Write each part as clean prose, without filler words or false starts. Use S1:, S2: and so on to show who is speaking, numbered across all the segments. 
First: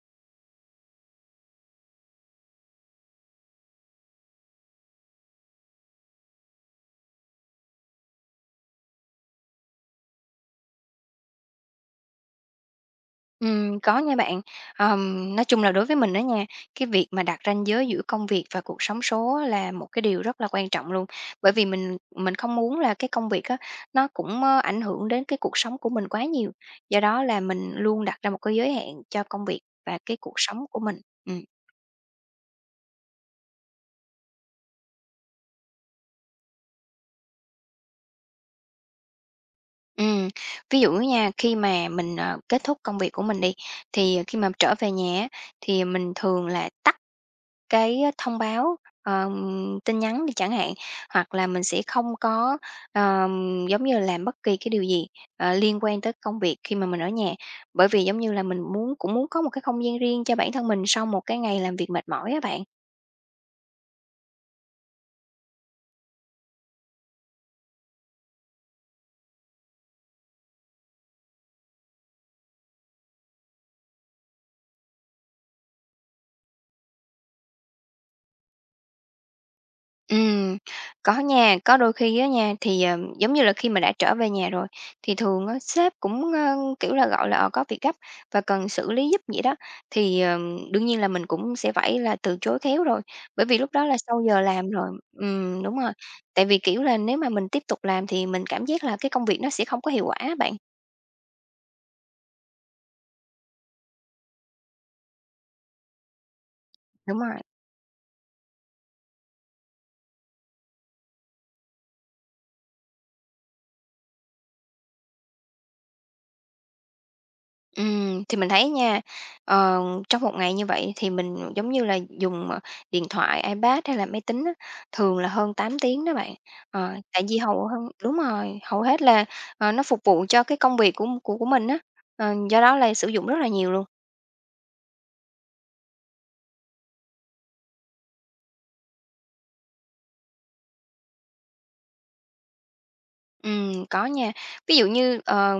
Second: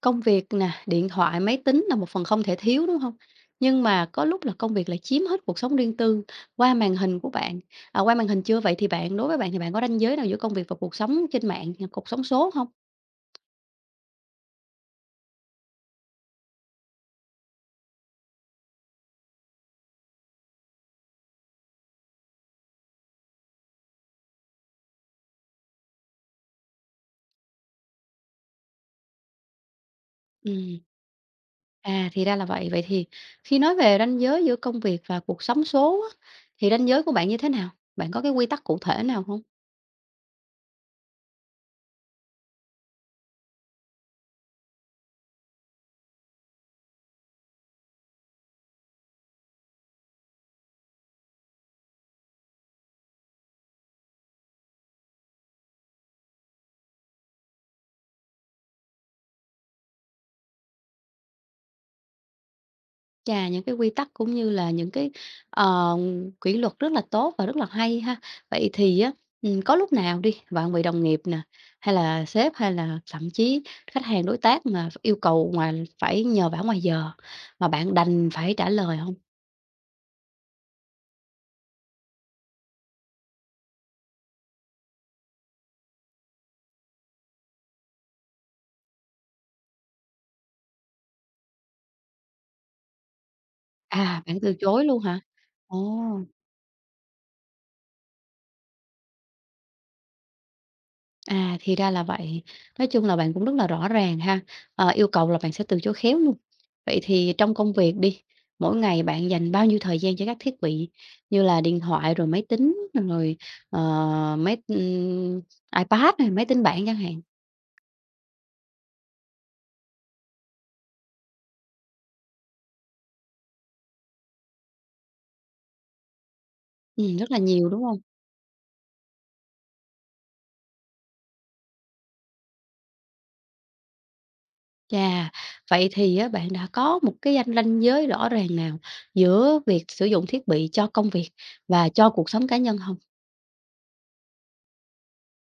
S1: Công việc nè, điện thoại, máy tính là một phần không thể thiếu, đúng không? Nhưng mà có lúc là công việc lại chiếm hết cuộc sống riêng tư qua màn hình của bạn. À, qua màn hình chưa? Vậy thì bạn đối với bạn thì bạn có ranh giới nào giữa công việc và cuộc sống trên mạng, à, cuộc sống số không?
S2: Có nha bạn. Nói chung là đối với mình đó nha, cái việc mà đặt ranh giới giữa công việc và cuộc sống số á là một cái điều rất là quan trọng luôn. Bởi vì mình không muốn là cái công việc á, nó cũng, ảnh hưởng đến cái cuộc sống của mình quá nhiều, do đó là mình luôn đặt ra một cái giới hạn cho công việc và cái cuộc sống
S1: Ừm.
S2: của mình. Ừm,
S1: À, thì ra là vậy. Vậy thì khi nói về ranh giới giữa công việc và cuộc sống số á, thì ranh giới của bạn như thế nào? Bạn có cái quy tắc cụ thể nào không?
S2: ừm, ví dụ nha, khi mà mình, kết thúc công việc của mình đi, thì khi mà trở về nhà á, thì mình thường là tắt cái thông báo, tin nhắn đi chẳng hạn, hoặc là mình sẽ không có, giống như là, làm bất kỳ cái điều gì, liên quan tới công việc khi mà mình ở nhà. Bởi vì, giống như là, mình cũng muốn có một cái không gian riêng cho bản thân mình sau một cái ngày làm việc mệt mỏi á bạn.
S1: Chà, những cái quy tắc cũng như là những cái, ờ, kỷ luật rất là tốt và rất là hay ha. Vậy thì á, có lúc nào đi, bạn bị đồng nghiệp nè, hay là sếp, hay là thậm chí khách hàng, đối tác mà yêu cầu ngoài phải nhờ vả ngoài giờ, mà bạn đành phải trả lời không?
S2: Ừm, có nha, có đôi khi á nha, thì, giống như là, khi mà đã trở về nhà rồi thì thường á sếp cũng, kiểu là, gọi là, có việc gấp và cần xử lý giúp vậy đó, thì, đương nhiên là mình cũng sẽ phải là từ chối khéo rồi, bởi vì lúc đó là
S1: À,
S2: sau
S1: bạn
S2: giờ
S1: từ
S2: làm
S1: chối
S2: rồi.
S1: luôn hả?
S2: Đúng rồi,
S1: Ồ!
S2: tại vì, kiểu là, nếu mà mình tiếp tục làm thì mình cảm giác là cái công việc nó sẽ không có hiệu quả bạn,
S1: À, thì ra là vậy. Nói chung là bạn cũng rất là rõ ràng ha, yêu cầu là bạn sẽ từ chối khéo luôn. Vậy
S2: đúng
S1: thì
S2: rồi.
S1: trong công việc đi, mỗi ngày bạn dành bao nhiêu thời gian cho các thiết bị như là điện thoại, rồi máy tính, rồi, ờ, máy iPad này, máy tính bảng chẳng hạn?
S2: Thì mình thấy nha, ờ, trong một ngày như vậy thì mình, giống như là, dùng, điện thoại, iPad hay là máy tính á, thường là hơn 8 tiếng đó bạn. Ờ, tại
S1: Rất
S2: vì
S1: là
S2: hầu
S1: nhiều, đúng
S2: hơn
S1: không?
S2: đúng rồi, hầu hết là, nó phục vụ cho cái công việc của mình á, do đó là sử dụng rất là nhiều luôn.
S1: Chà, vậy thì á, bạn đã có một cái ranh ranh giới rõ ràng nào giữa việc sử dụng thiết bị cho công việc và cho cuộc sống cá nhân không?
S2: Có nha. Ví dụ như,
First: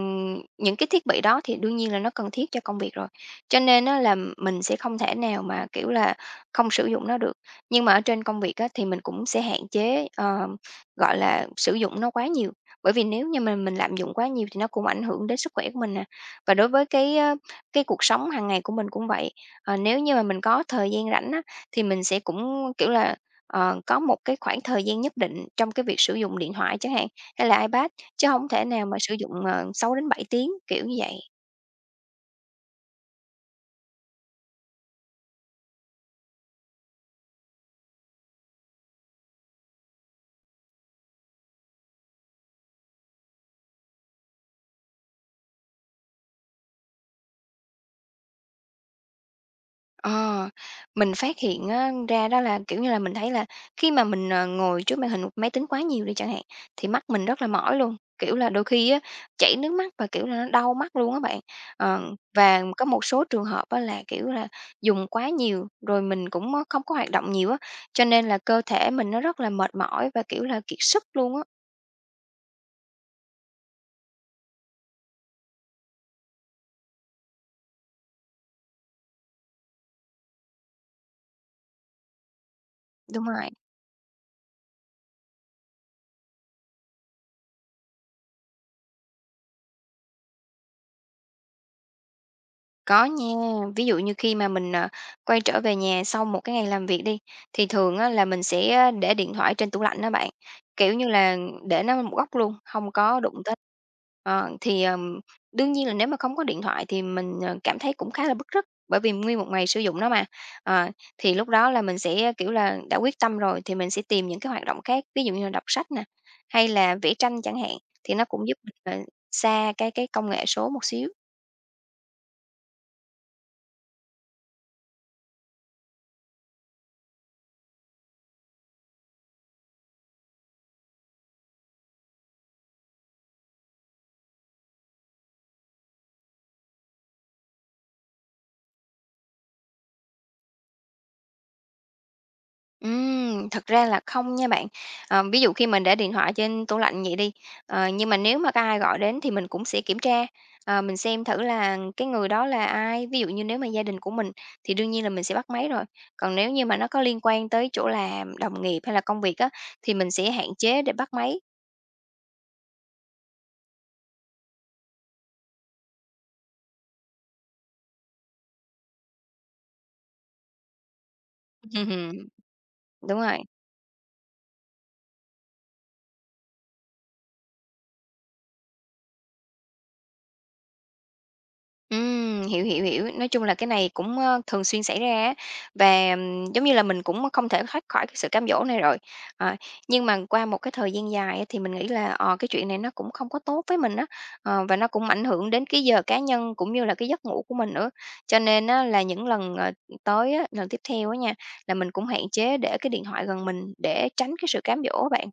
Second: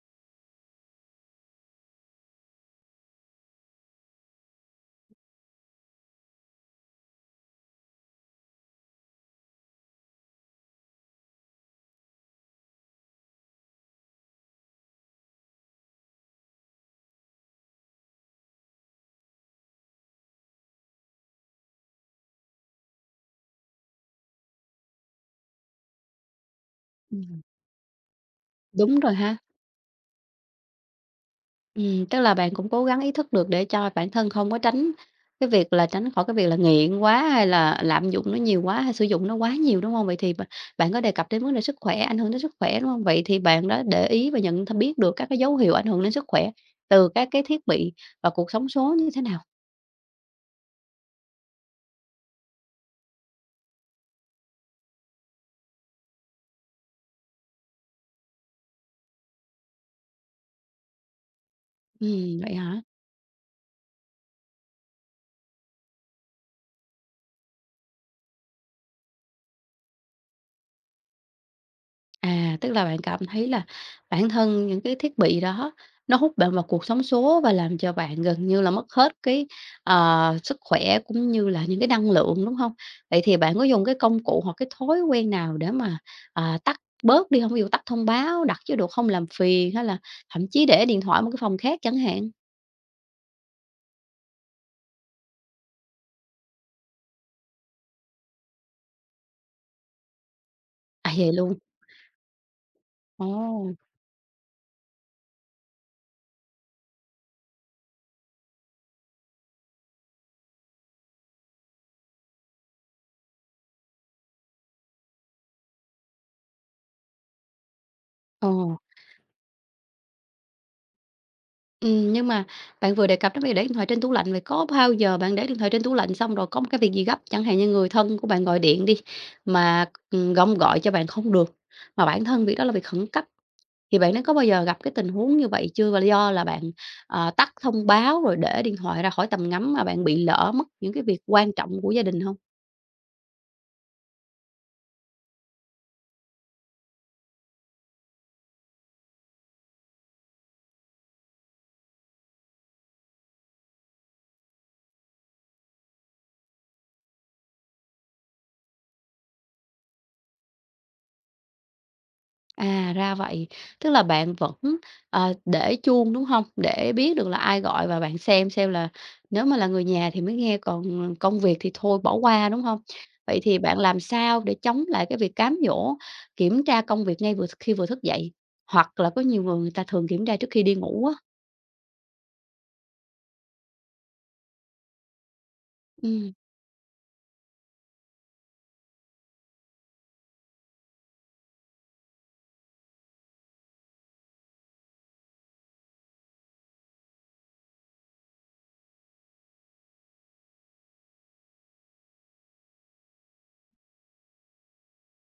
S2: những cái thiết bị đó thì đương nhiên là nó cần thiết cho công việc rồi, cho nên á là mình sẽ không thể nào mà, kiểu là, không sử dụng nó được. Nhưng mà ở trên công việc á thì mình cũng sẽ hạn chế, gọi là, sử dụng nó quá nhiều, bởi vì nếu như mà mình lạm dụng quá nhiều thì nó cũng ảnh hưởng đến sức khỏe của mình nè. Và đối với cái cuộc sống hàng ngày của mình cũng vậy, nếu như mà mình có thời gian rảnh á thì mình sẽ cũng, kiểu là, có một cái khoảng thời gian nhất định trong cái việc sử dụng điện thoại chẳng hạn.
S1: Ừm,
S2: Hay là iPad, chứ không thể nào mà
S1: đúng rồi
S2: sử dụng,
S1: ha.
S2: ờ, 6 đến bảy tiếng, kiểu như vậy.
S1: Tức là bạn cũng cố gắng ý thức được để cho bản thân không có tránh cái việc là tránh khỏi cái việc là nghiện quá hay là lạm dụng nó nhiều quá hay sử dụng nó quá nhiều, đúng không? Vậy thì bạn có đề cập đến vấn đề sức khỏe, ảnh hưởng đến sức khỏe, đúng không? Vậy thì bạn đã để ý và nhận th biết được các cái dấu hiệu ảnh hưởng đến sức khỏe từ các cái thiết bị và cuộc sống số như thế nào?
S2: Ờ, mình phát hiện á ra đó là, kiểu như là, mình thấy là khi mà mình, ngồi trước màn hình một máy tính quá nhiều đi chẳng hạn, thì mắt mình rất là mỏi luôn, kiểu là, đôi khi á, chảy nước mắt và, kiểu là, nó đau mắt luôn á bạn. Ờ,
S1: Vậy
S2: và
S1: hả?
S2: có một số trường hợp á là, kiểu là, dùng quá nhiều, rồi mình cũng á không có hoạt động nhiều á, cho nên là cơ thể mình nó rất là mệt mỏi và, kiểu là, kiệt sức luôn á.
S1: À, tức là bạn cảm thấy là bản thân những cái thiết bị đó nó hút bạn vào cuộc sống số và làm cho bạn gần như là mất hết cái, sức khỏe cũng như là những cái năng lượng, đúng không? Vậy
S2: Đúng
S1: thì
S2: rồi.
S1: bạn có dùng cái công cụ hoặc cái thói quen nào để mà, à, tắt bớt đi không? Ví dụ tắt thông báo, đặt chế độ không làm phiền hay là thậm chí để điện thoại một cái phòng khác chẳng hạn?
S2: Có nha, ví dụ như khi mà mình, quay trở về nhà sau một cái ngày làm việc đi, thì thường á là mình sẽ để điện thoại trên tủ lạnh đó bạn, kiểu như
S1: À, vậy
S2: là,
S1: luôn?
S2: để nó một góc luôn, không có đụng tới.
S1: Ồ,
S2: Thì, đương nhiên là nếu mà không có điện thoại thì mình, cảm thấy cũng khá là bứt rứt, bởi vì nguyên một ngày sử dụng nó mà. Ờ, thì lúc đó là mình sẽ, kiểu là, đã quyết tâm rồi thì mình sẽ tìm những cái hoạt động khác, ví dụ như là đọc sách nè, hay là vẽ tranh chẳng hạn, thì nó cũng giúp
S1: oh.
S2: mình, xa cái công nghệ số một xíu.
S1: Nhưng mà bạn vừa đề cập đến việc để điện thoại trên tủ lạnh, vậy có bao giờ bạn để điện thoại trên tủ lạnh xong rồi có một cái việc gì gấp, chẳng hạn như người thân của bạn gọi điện đi, mà, gông gọi cho bạn không được, mà bản thân việc đó là việc khẩn cấp, thì bạn đã có bao giờ gặp cái tình huống như vậy chưa? Và do là bạn, tắt thông báo rồi để điện thoại ra khỏi tầm ngắm mà bạn bị lỡ mất những cái việc quan trọng của gia đình không?
S2: Thật ra là không nha bạn. Ví dụ khi mình để điện thoại trên tủ lạnh vậy đi, nhưng mà nếu mà có ai gọi đến thì mình cũng sẽ kiểm tra, mình xem thử là cái người đó là ai. Ví dụ như nếu mà gia đình của mình thì đương nhiên là mình sẽ bắt máy rồi, còn nếu như mà nó có liên quan tới chỗ làm, đồng nghiệp hay là công việc á, thì mình sẽ hạn chế để bắt máy.
S1: À, ra vậy. Tức là bạn vẫn, để chuông, đúng không? Để biết được là ai gọi và bạn xem là nếu mà là người nhà thì mới nghe, còn công việc thì thôi bỏ qua, đúng không?
S2: Đúng rồi.
S1: Vậy thì bạn làm sao để chống lại cái việc cám dỗ, kiểm tra công việc vừa khi vừa thức dậy? Hoặc là có nhiều người người ta thường kiểm tra trước khi đi ngủ á.
S2: Hiểu, hiểu, hiểu. Nói chung là cái này cũng, thường xuyên xảy ra á, và, giống như là, mình cũng không thể thoát khỏi cái sự cám dỗ này rồi. Ờ, nhưng mà qua một cái thời gian dài á thì mình nghĩ là, cái chuyện này nó cũng không có tốt với mình á, và nó cũng ảnh hưởng đến cái giờ cá nhân cũng như là cái giấc ngủ của mình nữa. Cho nên á là những lần, tới á, lần tiếp theo á nha, là mình cũng hạn chế để cái điện thoại gần mình để tránh cái sự cám dỗ á bạn.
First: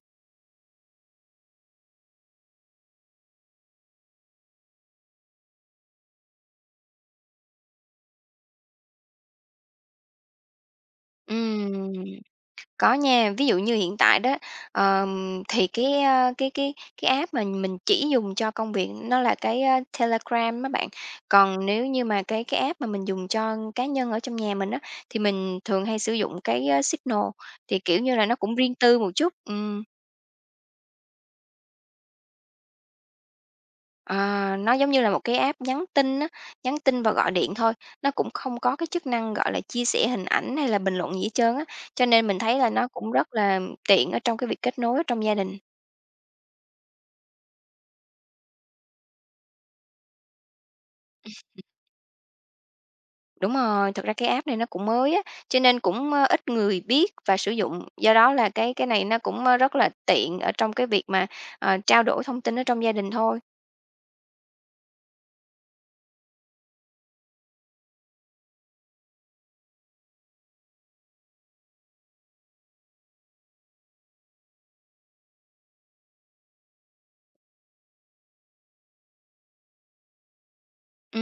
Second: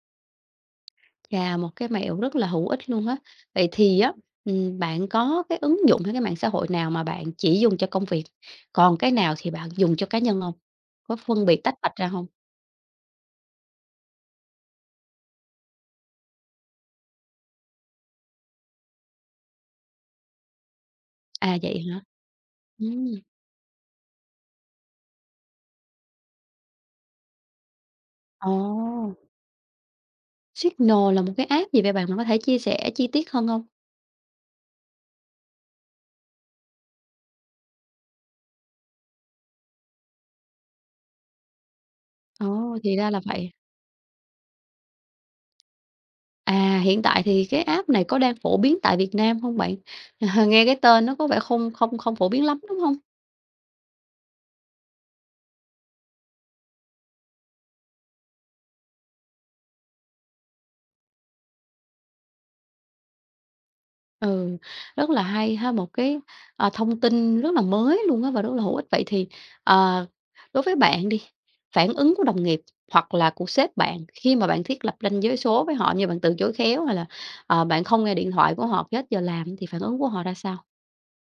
S1: Chà, một cái mẹo rất là hữu ích luôn á. Vậy thì á, bạn có cái ứng dụng hay cái mạng xã hội nào mà bạn chỉ dùng cho công việc, còn cái nào thì bạn dùng cho cá nhân không? Có phân biệt tách
S2: Ừm.
S1: bạch ra không?
S2: Có nha, ví dụ như hiện tại đó, thì cái, a, cái cái app mà mình chỉ dùng cho công việc nó là cái Telegram á bạn.
S1: À,
S2: Còn
S1: vậy
S2: nếu
S1: hả?
S2: như mà cái app mà mình
S1: Ừm,
S2: dùng cho cá nhân ở trong nhà mình á, thì mình thường hay sử dụng cái Signal, thì, kiểu như là, nó
S1: ồ,
S2: cũng riêng tư một chút. Ừm,
S1: Signal là một cái app gì vậy bạn? Bạn có thể chia sẻ chi tiết hơn không?
S2: à, nó giống như là một cái app nhắn tin á, nhắn tin và gọi điện thôi, nó cũng không có cái chức năng, gọi là, chia sẻ hình ảnh hay là bình luận gì hết trơn á, cho nên mình thấy là
S1: Ồ,
S2: nó
S1: thì ra
S2: cũng
S1: là
S2: rất
S1: vậy.
S2: là tiện ở trong cái việc kết nối ở trong gia đình.
S1: À, hiện tại thì cái app này có đang phổ biến tại Việt Nam không bạn? Nghe cái tên nó có vẻ không không không phổ biến lắm, đúng không?
S2: Đúng rồi, thực ra cái app này nó cũng mới á, cho nên cũng, ít người biết và sử dụng. Do đó là cái này nó cũng, rất là tiện ở trong cái việc mà, trao đổi thông tin ở trong gia đình thôi.
S1: Ừ, rất là hay ha, một cái, thông tin rất là mới luôn á và rất là hữu ích. Vậy thì, ờ, đối với bạn đi, phản ứng của đồng nghiệp hoặc là của sếp bạn khi mà bạn thiết lập ranh giới số với họ như bạn từ chối khéo hay là, bạn không nghe điện thoại của họ hết giờ làm thì phản ứng của họ ra sao?
S2: Ừ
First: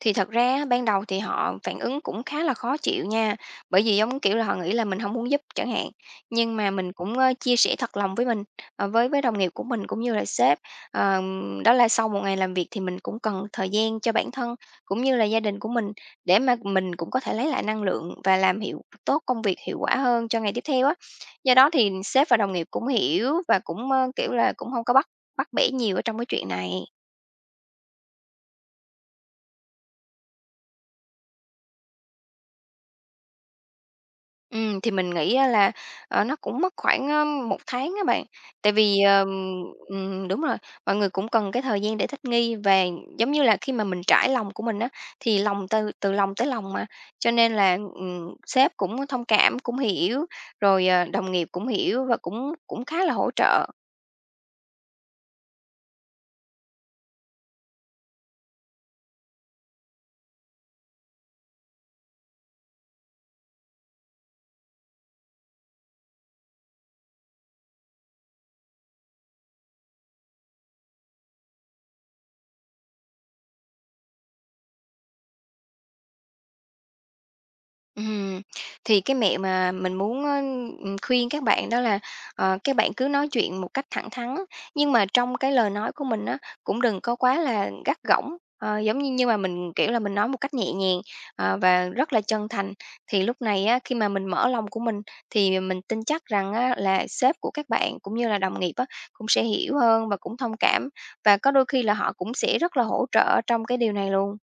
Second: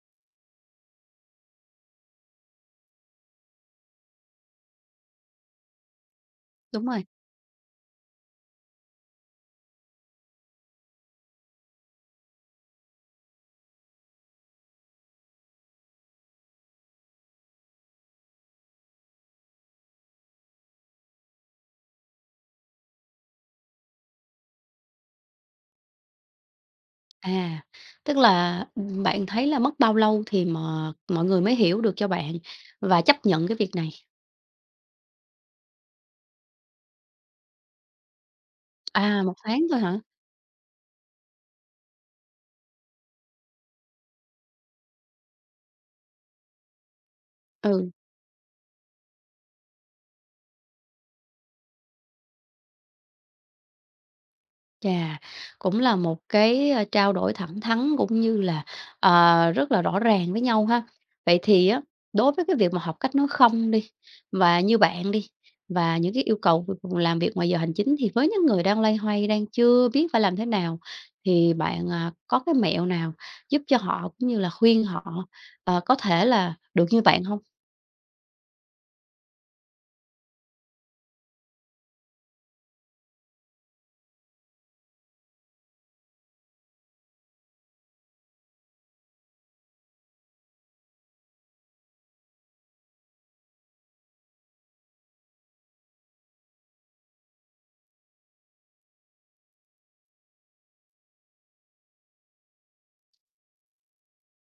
S2: thì thật ra á, ban đầu thì họ phản ứng cũng khá là khó chịu nha, bởi vì, giống kiểu là, họ nghĩ là mình không muốn giúp chẳng hạn. Nhưng mà
S1: Đúng
S2: mình
S1: rồi,
S2: cũng, chia sẻ thật lòng với đồng nghiệp của mình cũng như là sếp, đó là sau một ngày làm việc thì mình cũng cần thời gian cho bản thân cũng như là gia đình của mình để mà mình cũng có thể lấy lại năng lượng và làm hiệu tốt công việc hiệu quả hơn cho ngày tiếp theo á. Do đó thì sếp và đồng nghiệp cũng hiểu và cũng, kiểu là, cũng không có bắt bắt bẻ nhiều ở trong cái chuyện này.
S1: à, tức là, bạn thấy là mất bao lâu thì mà mọi người mới hiểu được cho bạn và chấp nhận cái việc này?
S2: Thì mình nghĩ á là, nó cũng mất khoảng, 1 tháng các bạn. Tại vì,
S1: À,
S2: ờm
S1: một tháng thôi hả?
S2: ừm, đúng rồi, mọi người cũng cần cái thời gian để thích nghi và giống như là khi mà mình trải lòng của mình á, thì lòng từ từ lòng tới lòng mà, cho nên là,
S1: Ừ.
S2: ừm, sếp cũng thông cảm, cũng hiểu, rồi, đồng nghiệp cũng hiểu và cũng cũng khá là hỗ trợ.
S1: Chà, cũng là một cái, trao đổi thẳng thắn cũng như là, rất là rõ ràng với nhau ha. Vậy thì á, đối với cái việc mà học cách nói không đi, và như bạn đi, và những cái yêu cầu v v làm việc ngoài giờ hành chính thì với những người đang loay hoay, đang chưa biết phải làm thế nào, thì bạn, à, có cái mẹo nào giúp cho họ cũng như là khuyên họ, có thể là được như bạn không?
S2: Ừm, thì cái mẹo mà mình muốn, khuyên các bạn đó là, các bạn cứ nói chuyện một cách thẳng thắn, nhưng mà trong cái lời nói của mình á, cũng đừng có quá là gắt gỏng, giống như nhưng mà mình, kiểu là, mình nói một cách nhẹ nhàng, và rất là chân thành. Thì lúc này á, khi mà mình mở lòng của mình thì mình tin chắc rằng á là sếp của các bạn cũng như là đồng nghiệp á, cũng sẽ hiểu hơn và cũng thông cảm, và có đôi khi là họ cũng sẽ rất là hỗ trợ trong cái điều này luôn.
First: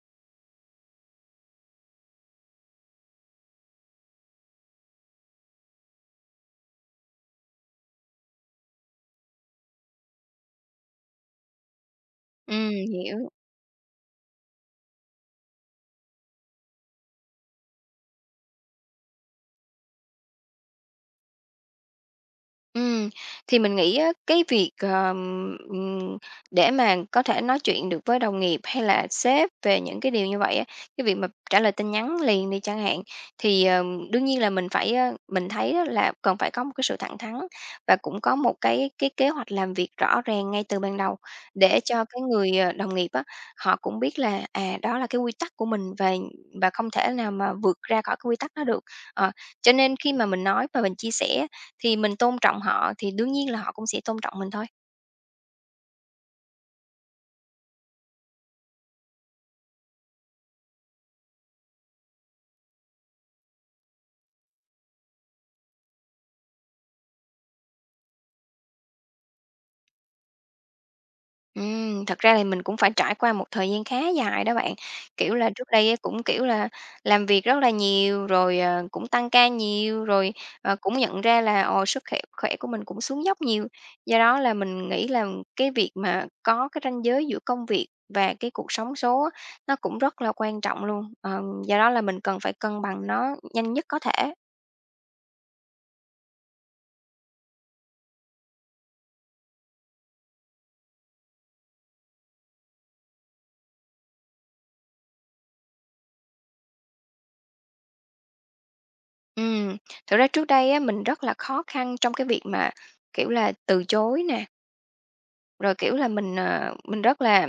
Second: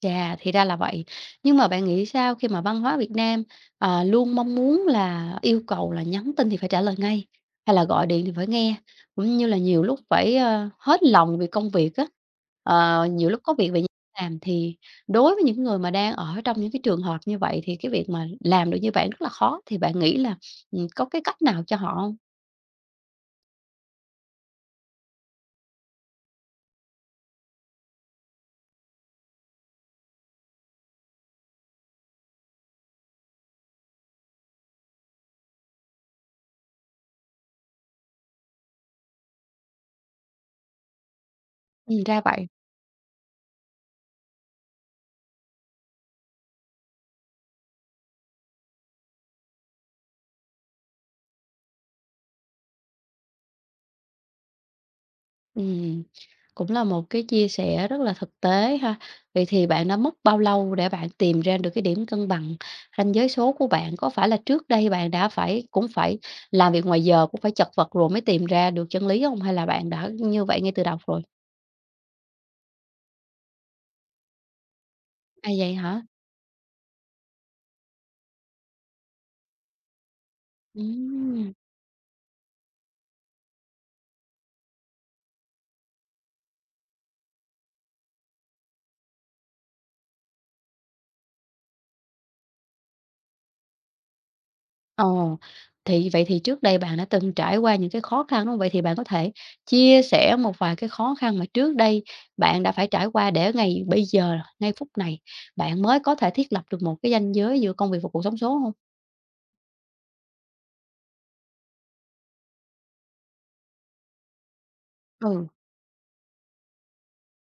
S1: Chà, thì ra là vậy. Nhưng mà bạn nghĩ sao khi mà văn hóa Việt Nam, luôn mong muốn là yêu cầu là nhắn tin thì phải trả lời ngay, hay là gọi điện thì phải nghe, cũng như là nhiều lúc phải, hết lòng vì công việc á, nhiều
S2: Hiểu.
S1: lúc có việc về nhà làm thì đối với những người mà đang ở trong những cái trường hợp như vậy thì cái việc mà làm được như vậy rất là khó, thì bạn nghĩ là, có cái cách nào cho họ hông?
S2: Ừm, thì mình nghĩ á, cái việc, để mà có thể nói chuyện được với đồng nghiệp hay là sếp về những cái điều như vậy á, cái việc mà trả lời tin nhắn liền đi chẳng hạn, thì, đương nhiên là mình phải, mình thấy á là cần phải có một cái sự thẳng thắn và cũng có một cái kế hoạch làm việc rõ ràng ngay từ ban đầu để cho
S1: Ra
S2: cái
S1: vậy.
S2: người, đồng nghiệp á, họ cũng biết là, à, đó là cái quy tắc của mình và không thể nào mà vượt ra khỏi cái quy tắc đó được. Ờ, cho nên khi mà mình nói và mình chia sẻ thì mình tôn trọng họ thì đương nhiên là họ cũng sẽ tôn trọng mình thôi.
S1: Ừm, cũng là một cái chia sẻ rất là thực tế ha. Vậy thì bạn đã mất bao lâu để bạn tìm ra được cái điểm cân bằng ranh giới số của bạn? Có phải là trước đây bạn đã phải cũng phải làm việc ngoài giờ, cũng phải chật vật rồi mới tìm ra được chân lý không? Hay là bạn đã như vậy ngay từ đầu rồi?
S2: Thật ra thì mình cũng phải trải qua một thời gian khá dài đó bạn. Kiểu
S1: À,
S2: là, trước
S1: vậy
S2: đây á
S1: hả?
S2: cũng, kiểu là, làm việc rất là nhiều, rồi, cũng tăng ca nhiều, rồi, cũng nhận ra
S1: Ừm.
S2: là, ồ, sức khỏe khỏe của mình cũng xuống dốc nhiều. Do đó là mình nghĩ là cái việc mà có cái ranh giới giữa công việc và cái cuộc sống số á, nó cũng rất là quan trọng luôn. Ờ, do đó là mình cần phải cân bằng nó nhanh nhất có thể.
S1: Ờ, thì vậy thì trước đây bạn đã từng trải qua những cái khó khăn, đúng hông? Vậy thì bạn có thể chia sẻ một vài cái khó khăn mà trước đây bạn đã phải trải qua để ngày bây giờ, ngay phút này, bạn mới có thể thiết lập được một cái ranh giới giữa công việc và cuộc sống số hông?
S2: Ừm, thực ra trước đây á, mình rất là khó khăn trong cái việc mà, kiểu là, từ chối nè,
S1: Ừ.
S2: rồi, kiểu là, mình, mình rất là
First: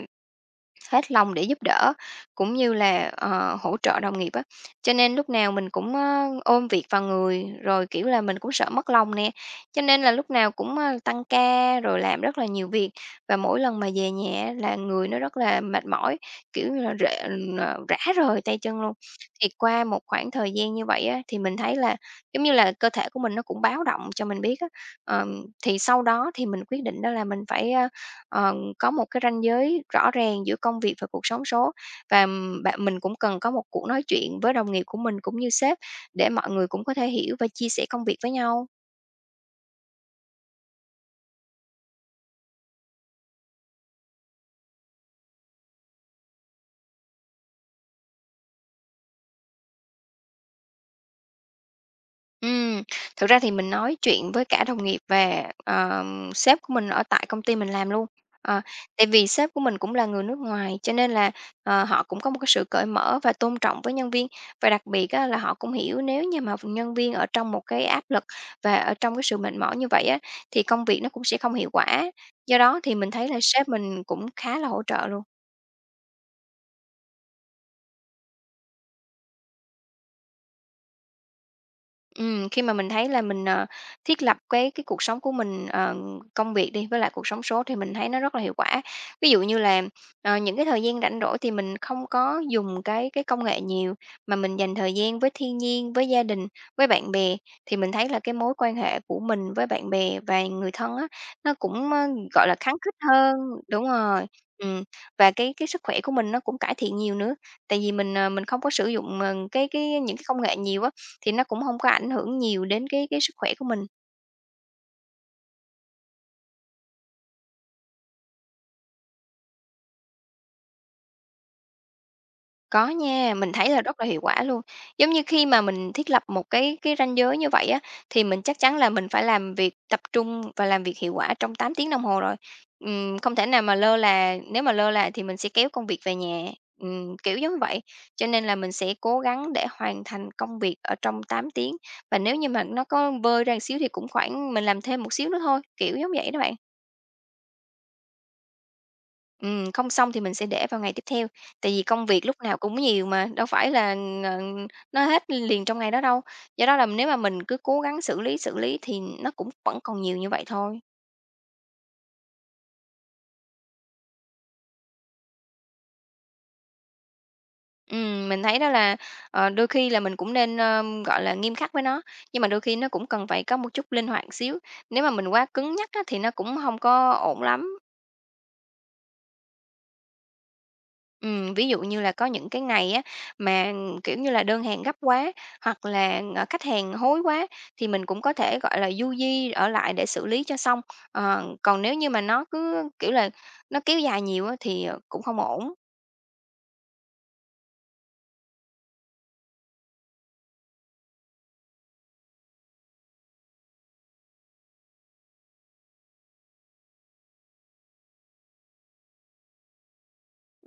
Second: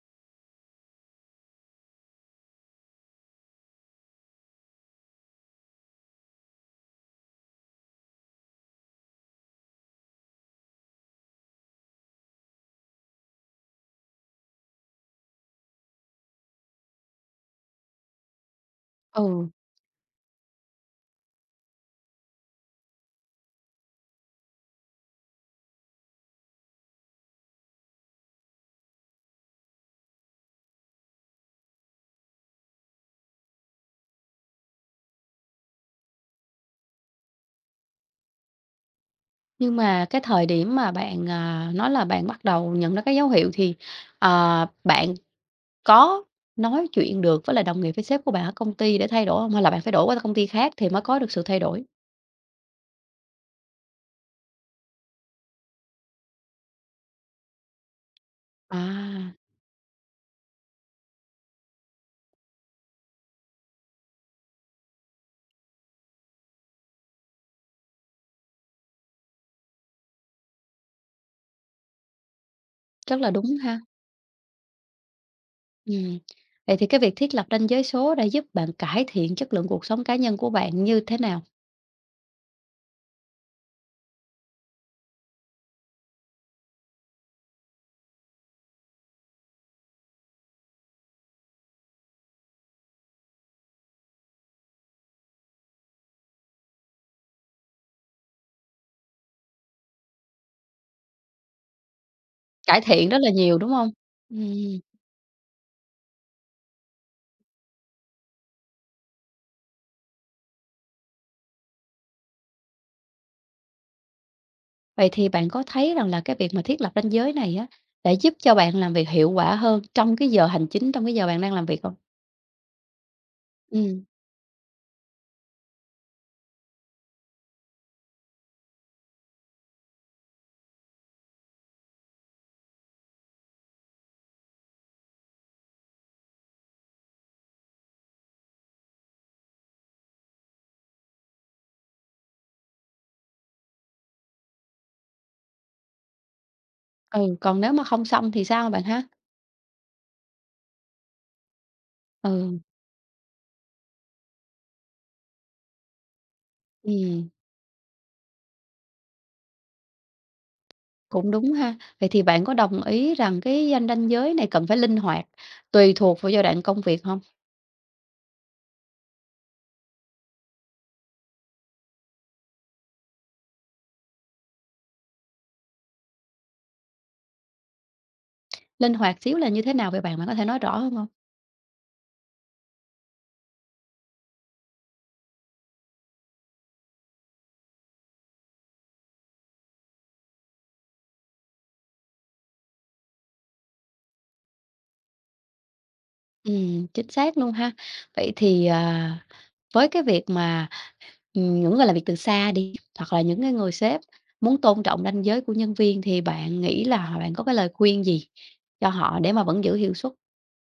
S2: hết lòng để giúp đỡ, cũng như là, hỗ trợ đồng nghiệp á. Cho nên lúc nào mình cũng, ôm việc vào người, rồi, kiểu là, mình cũng sợ mất lòng nè, cho nên là lúc nào cũng, tăng ca rồi làm rất là nhiều việc. Và mỗi lần mà về nhà á là người nó rất là mệt mỏi, kiểu như là, rã rời tay chân luôn.
S1: Ừ,
S2: Thì qua một khoảng thời gian như vậy á, thì mình thấy là, giống như là, cơ thể của mình nó cũng báo động cho mình biết á. Thì sau đó thì mình quyết định đó là mình phải, có một cái ranh giới rõ ràng giữa công việc và cuộc sống số. Và bạn mình cũng cần có một cuộc nói chuyện với đồng nghiệp của mình cũng như sếp để mọi người cũng có thể hiểu và chia sẻ công việc với nhau.
S1: nhưng mà cái thời điểm mà bạn, à, nói là bạn bắt đầu nhận ra cái dấu hiệu thì, bạn có nói chuyện được với lại đồng nghiệp với sếp của bạn ở công ty để thay đổi hông? Hay là bạn phải đổi qua công ty khác thì mới có được sự thay đổi?
S2: Ừm, thực ra thì mình nói chuyện với cả đồng nghiệp và, sếp của mình ở tại công ty mình làm luôn. Ờ, tại vì
S1: À,
S2: sếp của mình cũng là người nước ngoài, cho nên là, họ cũng có một cái sự cởi mở và tôn trọng với nhân viên. Và đặc biệt á là họ cũng hiểu nếu như mà nhân viên ở trong một cái áp lực và ở trong cái sự mệt mỏi như vậy á, thì công việc nó cũng sẽ không hiệu quả. Do đó thì mình
S1: rất
S2: thấy
S1: là
S2: là
S1: đúng
S2: sếp
S1: ha.
S2: mình cũng khá là hỗ trợ luôn.
S1: Ừm. Vậy thì cái việc thiết lập ranh giới số đã giúp bạn cải thiện chất lượng cuộc sống cá nhân của bạn như thế nào?
S2: Khi mà mình thấy là mình, thiết lập cái cuộc sống của mình, công việc đi, với lại cuộc sống số thì mình thấy nó rất là hiệu quả. Ví dụ như là, những cái thời gian rảnh rỗi thì mình không có dùng cái công nghệ nhiều, mà mình dành thời gian với thiên nhiên, với gia đình, với bạn bè, thì mình thấy là cái mối quan hệ của mình với bạn bè và người thân á, nó cũng, gọi là, khắng
S1: Cải
S2: khít
S1: thiện rất là
S2: hơn.
S1: nhiều, đúng
S2: Đúng
S1: không?
S2: rồi,
S1: Ừm,
S2: ừm, và cái sức khỏe của mình nó cũng cải thiện nhiều nữa. Tại vì mình, mình không có sử dụng, cái những cái công nghệ nhiều á, thì nó cũng hông có ảnh hưởng nhiều đến cái sức khỏe của mình.
S1: vậy thì bạn có thấy rằng là cái việc mà thiết lập ranh giới này á, đã giúp cho bạn làm việc hiệu quả hơn trong cái giờ hành chính, trong cái giờ bạn đang làm việc không?
S2: Có nha, mình thấy là rất
S1: Ừm,
S2: là hiệu quả luôn. Giống như khi mà mình thiết lập một cái ranh giới như vậy á, thì mình chắc chắn là mình phải làm việc tập trung và làm việc hiệu quả trong 8 tiếng đồng hồ rồi. Không thể nào mà lơ là, nếu mà lơ là thì mình sẽ kéo công việc về nhà, kiểu giống như vậy. Cho nên là mình sẽ cố gắng để hoàn thành công việc ở trong 8 tiếng, và nếu như mà nó có vơi ra xíu thì cũng khoảng mình làm thêm một xíu nữa thôi, kiểu giống vậy đó bạn.
S1: ừ, còn nếu mà không xong thì sao bạn ha?
S2: Không xong thì mình sẽ để vào ngày tiếp theo, tại vì công việc lúc nào
S1: Ừ,
S2: cũng nhiều mà, đâu phải là, ờ, nó hết liền trong ngày đó đâu. Do đó là nếu mà
S1: ừm,
S2: mình cứ cố gắng xử lý thì nó cũng vẫn còn nhiều như vậy thôi.
S1: cũng đúng ha. Vậy thì bạn có đồng ý rằng cái ranh ranh giới này cần phải linh hoạt, tùy thuộc vào giai đoạn công việc không?
S2: Mình thấy đó là, đôi khi là mình cũng nên, gọi là, nghiêm khắc với nó, nhưng mà đôi khi nó cũng cần phải có một chút linh hoạt xíu, nếu mà mình quá cứng nhắc á thì nó cũng không có ổn lắm.
S1: Linh hoạt xíu là như thế nào vậy bạn? Bạn có thể nói rõ hơn hông?
S2: Ví dụ như là có những cái ngày á, mà, kiểu như là, đơn hàng gấp quá hoặc là, khách hàng hối quá thì mình cũng có thể, gọi là, du di ở lại để xử lý cho xong. Ờ, còn nếu như mà nó cứ, kiểu là, nó kéo dài nhiều á thì, cũng không ổn.
S1: Chính xác luôn ha. Vậy thì, à, với cái việc mà, những người làm việc từ xa đi, hoặc là những cái người sếp muốn tôn trọng ranh giới của nhân viên thì bạn nghĩ là bạn có cái lời khuyên gì cho họ để mà vẫn giữ hiệu suất?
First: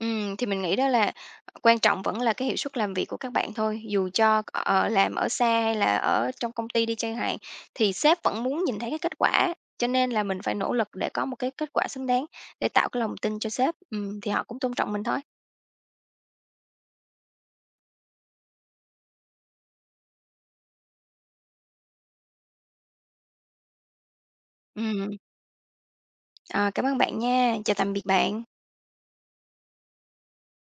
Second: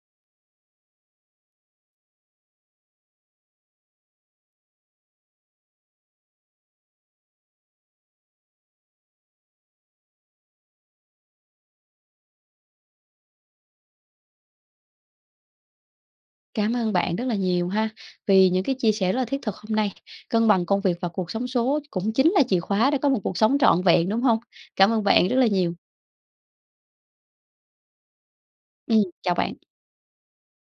S2: Thì mình nghĩ đó là quan trọng vẫn là cái hiệu suất làm việc của các bạn thôi. Dù cho ở làm ở xa hay là ở trong công ty đi chăng hạn, thì sếp vẫn muốn nhìn thấy cái kết quả, cho nên là mình phải nỗ lực để có một cái kết quả xứng đáng để tạo cái lòng tin cho sếp, thì họ cũng tôn trọng mình thôi.
S1: Cảm ơn bạn rất là nhiều ha, vì những cái chia sẻ rất là thiết thực hôm nay. Cân bằng công việc và cuộc sống số cũng chính là chìa khóa để có một cuộc sống trọn vẹn, đúng không? Cảm ơn
S2: Ừm,
S1: bạn rất là nhiều.
S2: ờ, cảm ơn bạn nha, chào tạm biệt bạn.
S1: Chào bạn.